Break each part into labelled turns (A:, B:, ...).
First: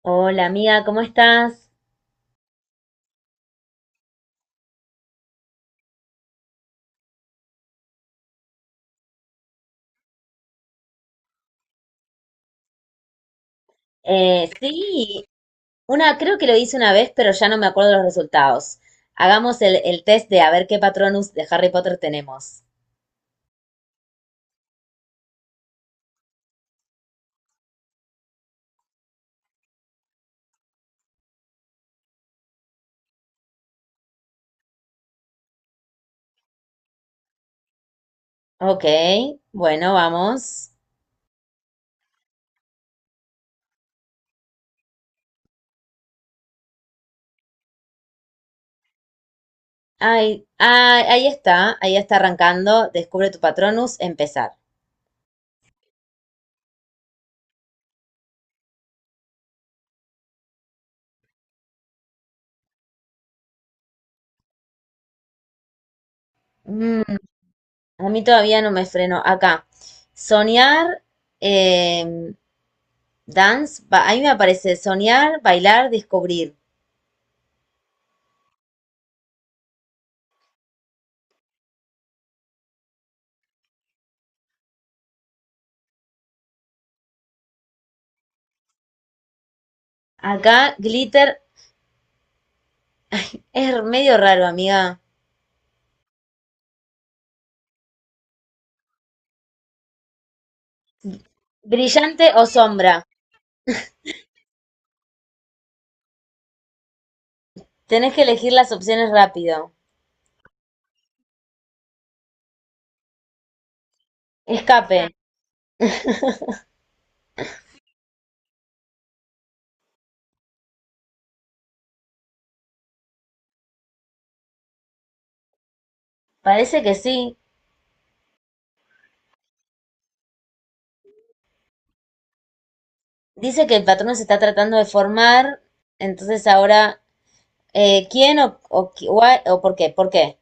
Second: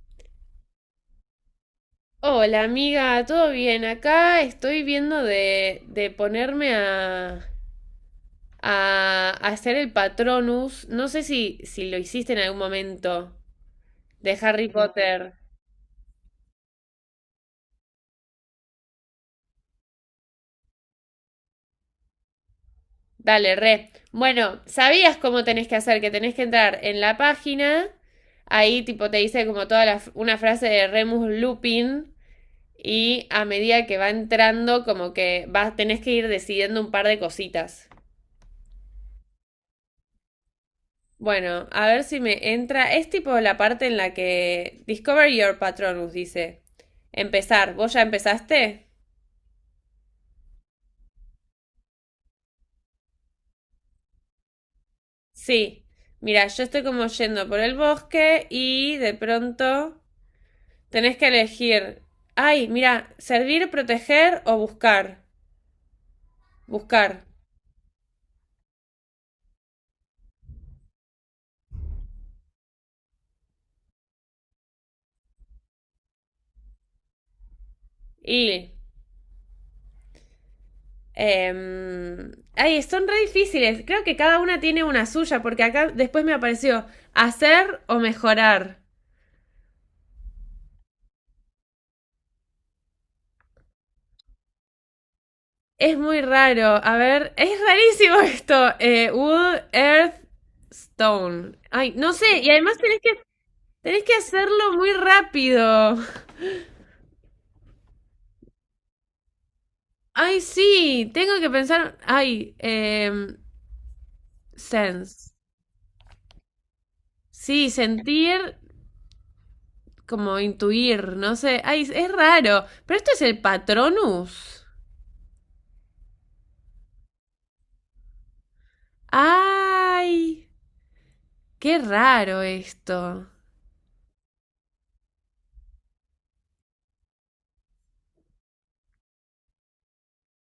A: Hola amiga, ¿cómo estás?
B: Hola amiga, ¿todo bien? Acá estoy viendo de ponerme a hacer el Patronus. No sé si lo hiciste en algún momento de Harry No.
A: Sí,
B: Potter.
A: una, creo que lo hice una vez, pero ya no me acuerdo los resultados. Hagamos el test de a ver qué Patronus de Harry Potter tenemos.
B: Dale, re. Bueno, sabías cómo tenés que hacer, que tenés que entrar en la página. Ahí tipo te dice como toda una frase de Remus Lupin y a medida que va entrando como que vas, tenés que ir decidiendo un par de cositas.
A: Ok, bueno, vamos.
B: Bueno, a ver si me entra. Es tipo la parte en la que Discover Your Patronus dice. Empezar. ¿Vos ya empezaste?
A: Ay, ahí está arrancando. Descubre tu Patronus, empezar.
B: Sí. Mira, yo estoy como yendo por el bosque y de pronto tenés que elegir. Ay, mira, servir, proteger o buscar.
A: Mm,
B: Buscar.
A: a mí todavía no me freno. Acá. Soñar, eh, dance, ahí me aparece soñar, bailar, descubrir.
B: Y... Ay, son re difíciles. Creo que cada una tiene una suya porque acá después me apareció hacer o mejorar.
A: Acá, glitter, es medio raro, amiga.
B: Es muy raro. A ver, es rarísimo esto. Wood, Earth, Stone. Ay, no
A: Brillante
B: sé.
A: o
B: Y además
A: sombra.
B: tenés que hacerlo muy rápido.
A: Tenés que elegir las opciones rápido.
B: Ay, sí. Tengo que pensar.
A: Escape.
B: Sense. Sí, sentir como intuir. No sé. Ay, es raro. Pero esto es el Patronus.
A: Parece que sí.
B: Ay, qué raro esto.
A: Dice que el patrón se está tratando de formar. Entonces ahora, ¿quién o por qué? ¿Por qué?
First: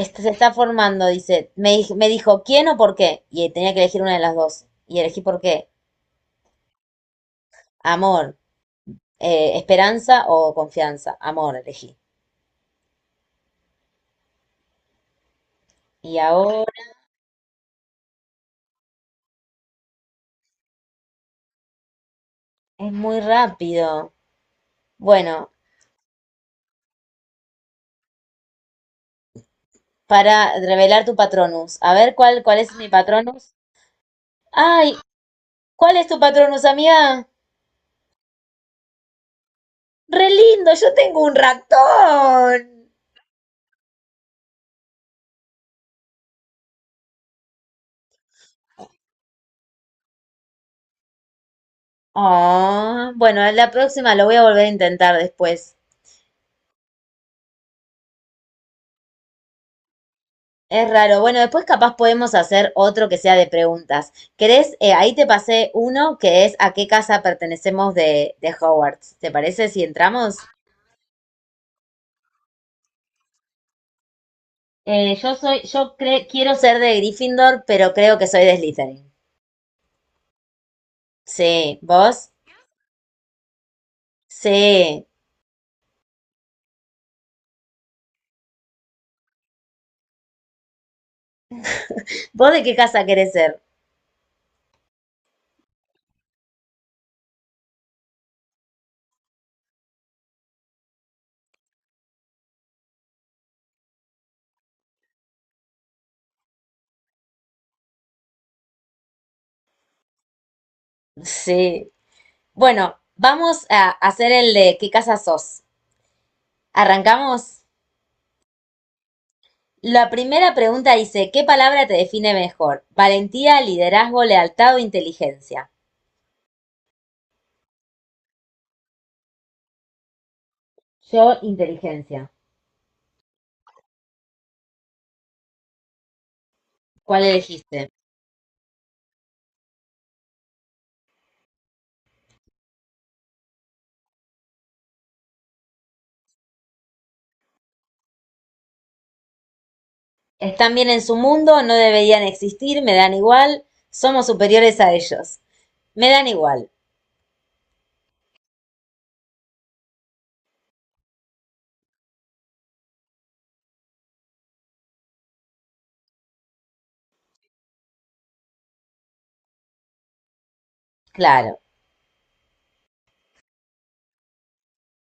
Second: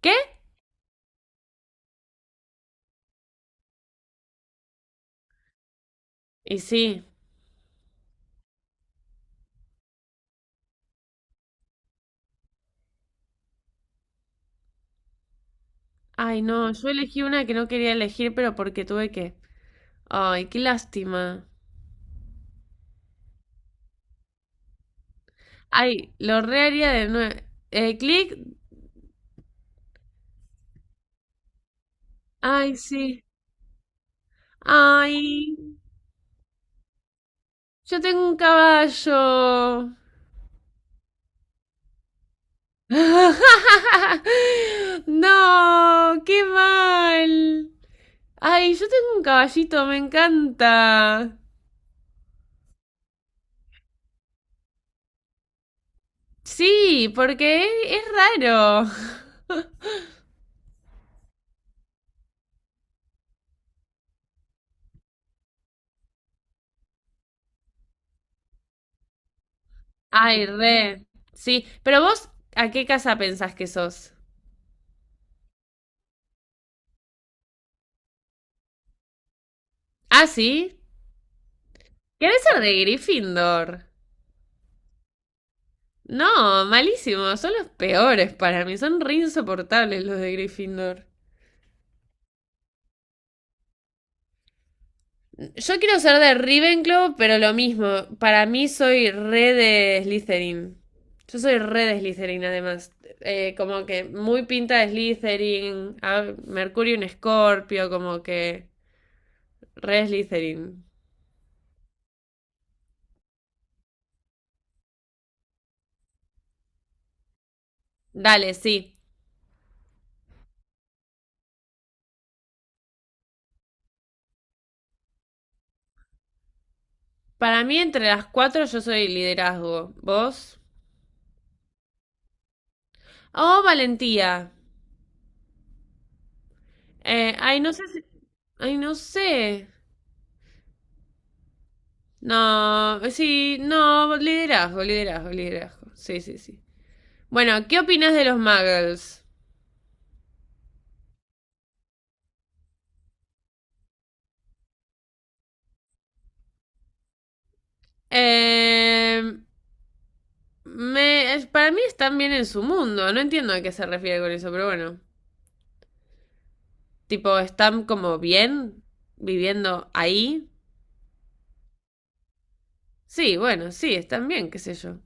B: ¿Qué?
A: se está formando, dice. Me dijo, ¿quién o por qué? Y tenía que elegir una de las dos. Y elegí por qué.
B: Y sí.
A: Amor, esperanza o confianza. Amor, elegí. Y
B: Ay,
A: ahora
B: no. Yo elegí una que no quería elegir, pero porque tuve que. Ay, qué lástima.
A: es muy rápido. Bueno,
B: Ay, lo reharía de nuevo. Clic.
A: para revelar tu patronus. A ver cuál es
B: Ay,
A: mi
B: sí.
A: patronus. Ay,
B: Ay,
A: ¿cuál es tu patronus, amiga?
B: yo tengo un caballo.
A: Re lindo, yo tengo un ratón.
B: No, qué mal. Ay, yo tengo un caballito, me encanta.
A: Oh, bueno, la próxima lo voy a volver a intentar después.
B: Sí, es raro.
A: Es raro. Bueno, después capaz podemos hacer otro que sea de preguntas. ¿Querés? Ahí te pasé uno que es ¿a qué casa pertenecemos de Hogwarts? ¿Te parece si entramos?
B: Ay, re. Sí, pero vos, ¿a qué casa pensás que sos?
A: Yo soy, yo cre- quiero ser de Gryffindor, pero creo que soy de Slytherin.
B: Ah, sí.
A: Sí, ¿vos?
B: ¿Querés ser de Gryffindor?
A: Sí.
B: No, malísimo. Son los peores para mí. Son re insoportables los de Gryffindor.
A: ¿Vos de qué casa querés ser?
B: Yo quiero ser de Ravenclaw, pero lo mismo. Para mí soy re de Slytherin. Yo soy re de Slytherin, además. Como que muy pinta de Slytherin. Mercurio un Escorpio, como que re Slytherin.
A: Sí. Bueno, vamos a hacer el de ¿qué casa sos? ¿Arrancamos?
B: Dale, sí.
A: La primera pregunta dice, ¿qué palabra te define mejor? Valentía, liderazgo, lealtad o inteligencia.
B: Para mí, entre las cuatro, yo soy liderazgo. ¿Vos?
A: Yo, inteligencia.
B: Oh, valentía.
A: ¿Cuál
B: No sé
A: elegiste?
B: si... Ay, no sé. No, sí, no, liderazgo, liderazgo, liderazgo. Sí, sí, sí. Bueno, ¿qué opinas de los muggles?
A: Están bien en su mundo, no deberían existir, me dan igual, somos superiores a ellos. Me dan igual,
B: Eh, para mí están bien en su mundo. No entiendo a qué se refiere con eso, pero bueno. Tipo, están como bien viviendo ahí.
A: claro.
B: Sí, bueno, sí, están bien, qué sé yo.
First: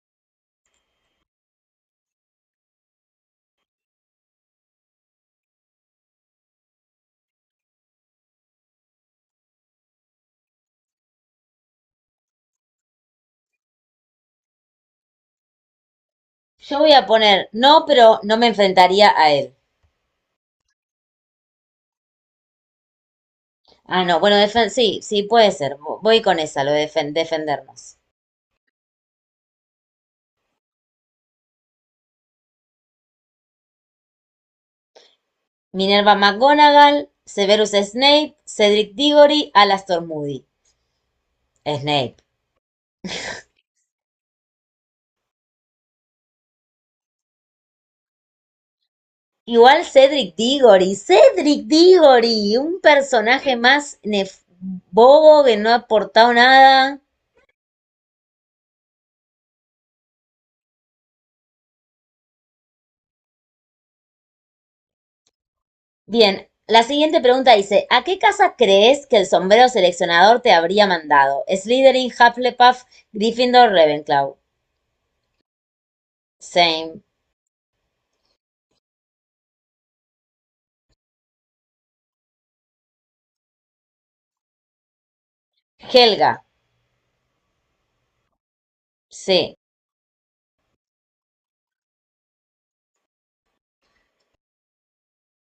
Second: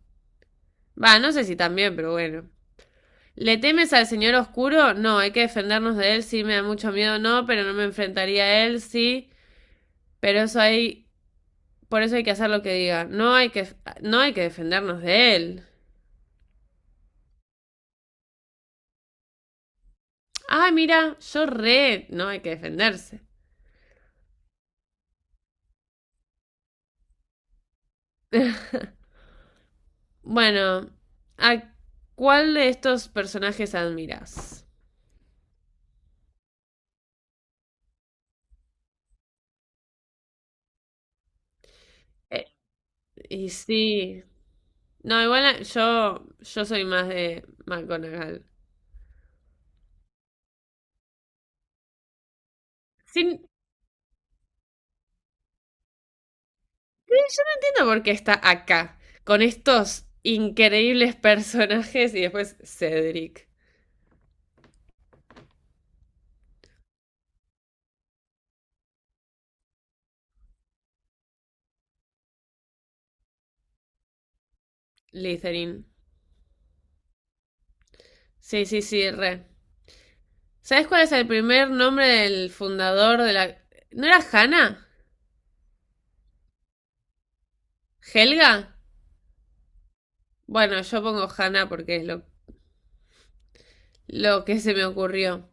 B: Va, no sé si están bien, pero bueno. ¿Le temes al señor oscuro? No, hay que defendernos de él. Sí, me da mucho miedo, no, pero no me enfrentaría a él, sí. Pero eso hay Por eso hay que hacer lo que diga. No hay que defendernos de él.
A: Yo voy a poner no, pero no me enfrentaría a él.
B: Ah, mira, yo re. No hay que defenderse.
A: Ah, no, bueno, sí, sí, puede ser. Voy con esa, lo de defendernos.
B: Bueno, ¿a cuál de estos personajes admiras?
A: Minerva McGonagall, Severus Snape, Cedric Diggory, Alastor Moody. Snape.
B: Eh, y sí. No, yo soy más de McGonagall.
A: Igual Cedric Diggory, Cedric Diggory, un
B: Sin, Yo
A: personaje más bobo que no ha aportado nada.
B: no entiendo por qué está acá, con estos increíbles personajes y después Cedric.
A: Bien, la siguiente pregunta dice, ¿a qué casa crees que el sombrero seleccionador te habría mandado? Slytherin, Hufflepuff, Gryffindor, Ravenclaw.
B: Litherin.
A: Same.
B: Sí, sí, sí, re. ¿Sabes cuál es el primer nombre del fundador de la... ¿No era Hanna?
A: Helga,
B: ¿Helga?
A: sí.
B: Bueno, yo pongo Hanna porque es lo que se me ocurrió.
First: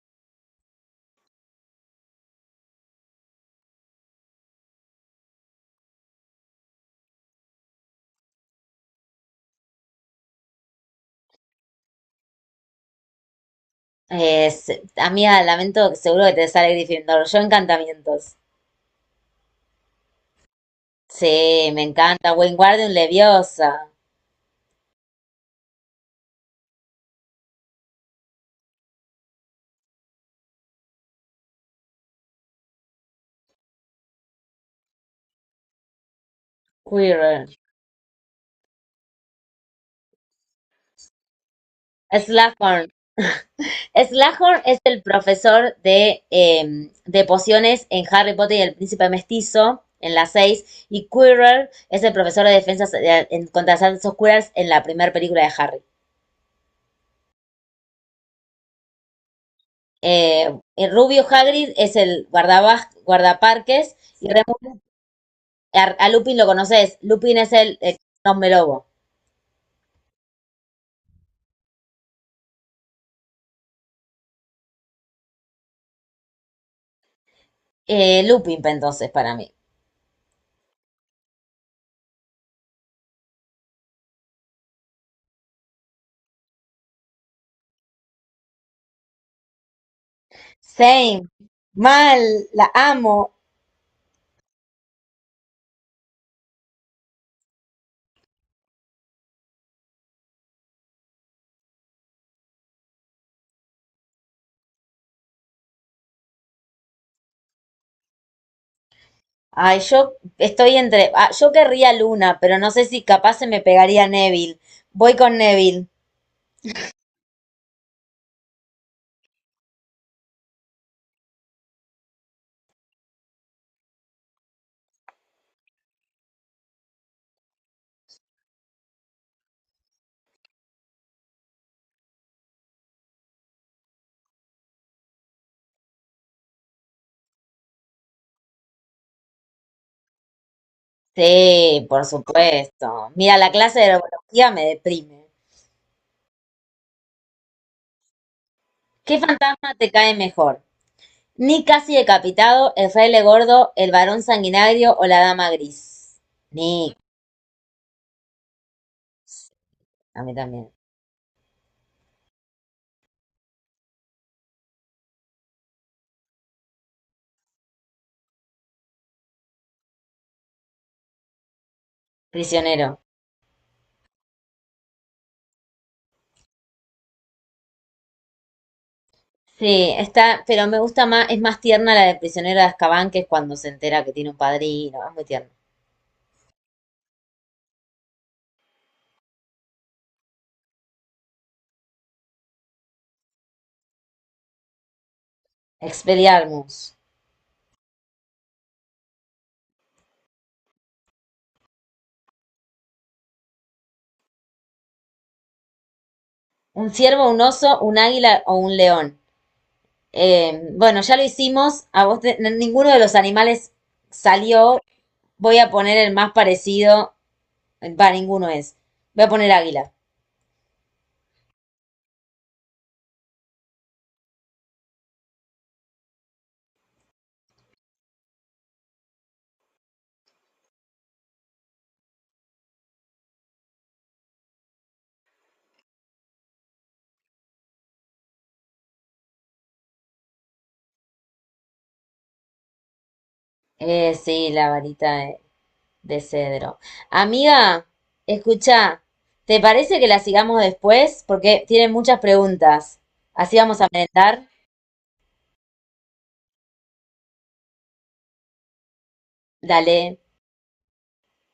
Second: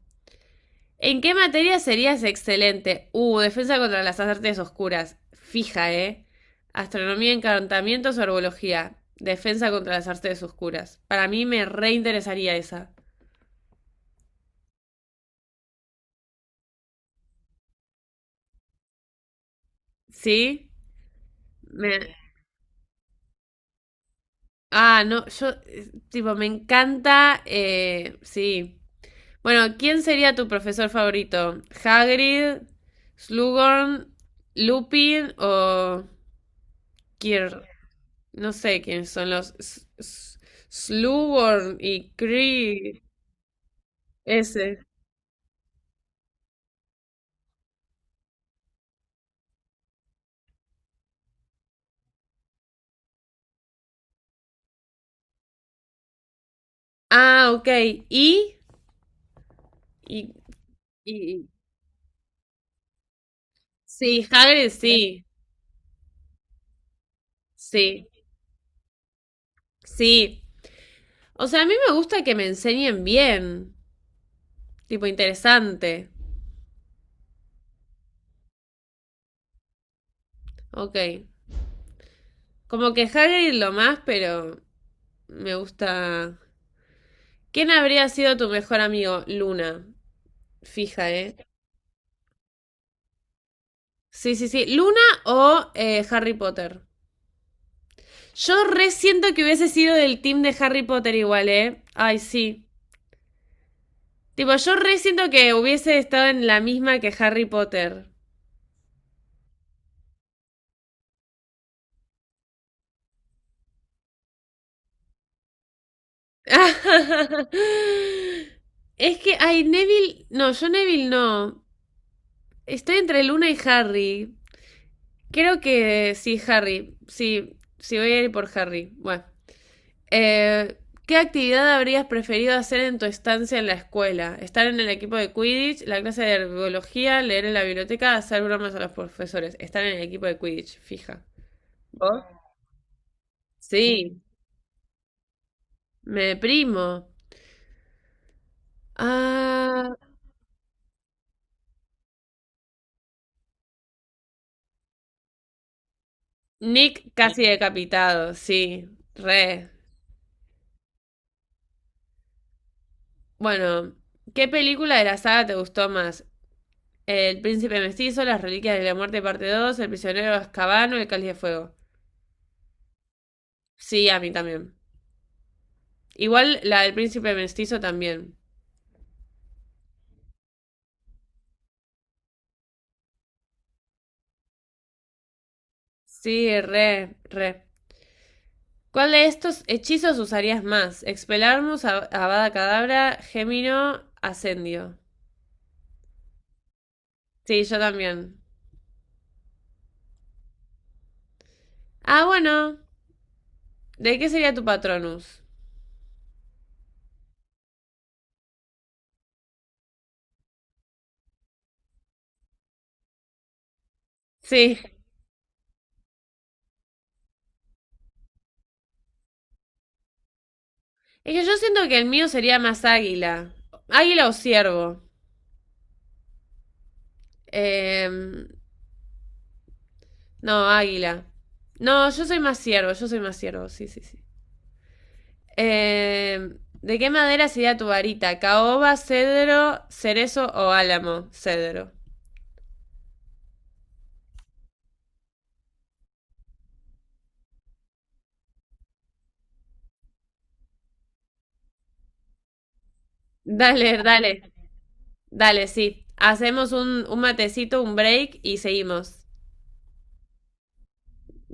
B: ¿En qué materia serías excelente? Defensa contra las artes oscuras. Fija, ¿eh? Astronomía, encantamientos o herbología. Defensa contra las artes oscuras. Para mí me reinteresaría esa.
A: Es, amiga, lamento, seguro que te sale Gryffindor. Yo encantamientos.
B: ¿Sí?
A: Sí, me
B: Me...
A: encanta. Wingardium Leviosa.
B: Ah, no, yo, Tipo, me encanta, sí. Bueno, ¿quién sería tu profesor favorito? ¿Hagrid, Slughorn, Lupin o
A: Quirrell.
B: Kir? No sé quiénes son los Slughorn y
A: Slughorn.
B: Cree.
A: Slughorn es
B: Ese.
A: el profesor de pociones en Harry Potter y el Príncipe Mestizo, en la seis. Y Quirrell es el profesor de contra las artes oscuras en la primera película de Harry.
B: Ah, ok. ¿Y? Y,
A: Y Rubio
B: y-
A: Hagrid es el guardaparques.
B: sí,
A: Y
B: Hagrid sí.
A: A Lupin lo conoces. Lupin es el
B: Sí.
A: hombre lobo.
B: Sí. O sea, a mí me gusta que me enseñen bien. Tipo interesante.
A: Lupin, pa, entonces, para mí.
B: Ok. Como que Hagrid lo más, pero me gusta. ¿Quién habría sido tu mejor amigo? Luna. Fija,
A: Same.
B: ¿eh?
A: Mal, la amo.
B: Sí, sí, sí. ¿Luna o Harry Potter? Yo re siento que hubiese sido del team de Harry Potter igual, ¿eh? Ay, sí. Tipo, yo re siento que hubiese estado en la misma que Harry Potter.
A: Ay, yo estoy entre. Ah, yo querría Luna, pero no sé si capaz se me pegaría Neville. Voy con Neville.
B: Es que, ay, Neville. No, yo Neville no. Estoy entre Luna y Harry. Creo que sí, Harry. Sí, sí, voy a ir por Harry. Bueno. Eh, ¿Qué actividad habrías preferido hacer en tu estancia en la escuela? ¿Estar en el equipo de Quidditch, la clase de herbología, leer en la biblioteca, hacer bromas a los profesores? Estar en el equipo de Quidditch, fija.
A: Sí, por
B: ¿Vos?
A: supuesto. Mira, la clase de
B: Sí,
A: herbología me deprime.
B: me deprimo.
A: ¿Qué fantasma te
B: Ah,
A: cae mejor? Nick casi decapitado, el fraile gordo, el varón sanguinario o la dama gris. Nick,
B: Nick casi decapitado, sí, re.
A: a mí también.
B: Bueno, ¿qué película de la saga te gustó más? El Príncipe Mestizo, Las Reliquias de la Muerte, parte 2, El Prisionero de Azkaban o El Cáliz de Fuego.
A: Prisionero.
B: Sí, a mí también. Igual la del príncipe mestizo también.
A: Sí, está, pero me gusta más, es más tierna la de prisionero de Azkaban, que es cuando se entera que tiene un padrino. Es muy tierna.
B: Sí, re, re. ¿Cuál de estos hechizos usarías más? Expelarmus, Avada Cadabra, Gémino, Ascendio.
A: Expelliarmus.
B: Sí, yo también. Ah, bueno. ¿De qué sería tu Patronus?
A: Un ciervo, un oso, un águila o un león. Bueno, ya lo hicimos. A vos te- ninguno de los animales
B: Sí.
A: salió. Voy a poner el más parecido. Va, ninguno es. Voy a poner águila.
B: Es que yo siento que el mío sería más águila. Águila o ciervo. Em, no, águila. No, yo soy más ciervo, sí, sí, sí. Eh, ¿De qué madera sería tu varita? ¿Caoba, cedro, cerezo o álamo? Cedro.
A: Sí, la varita de cedro. Amiga, escucha, ¿te parece que la sigamos después? Porque tienen muchas preguntas. Así vamos a
B: Dale,
A: merendar.
B: dale, dale, sí. Hacemos un matecito, un break y seguimos.
A: Dale.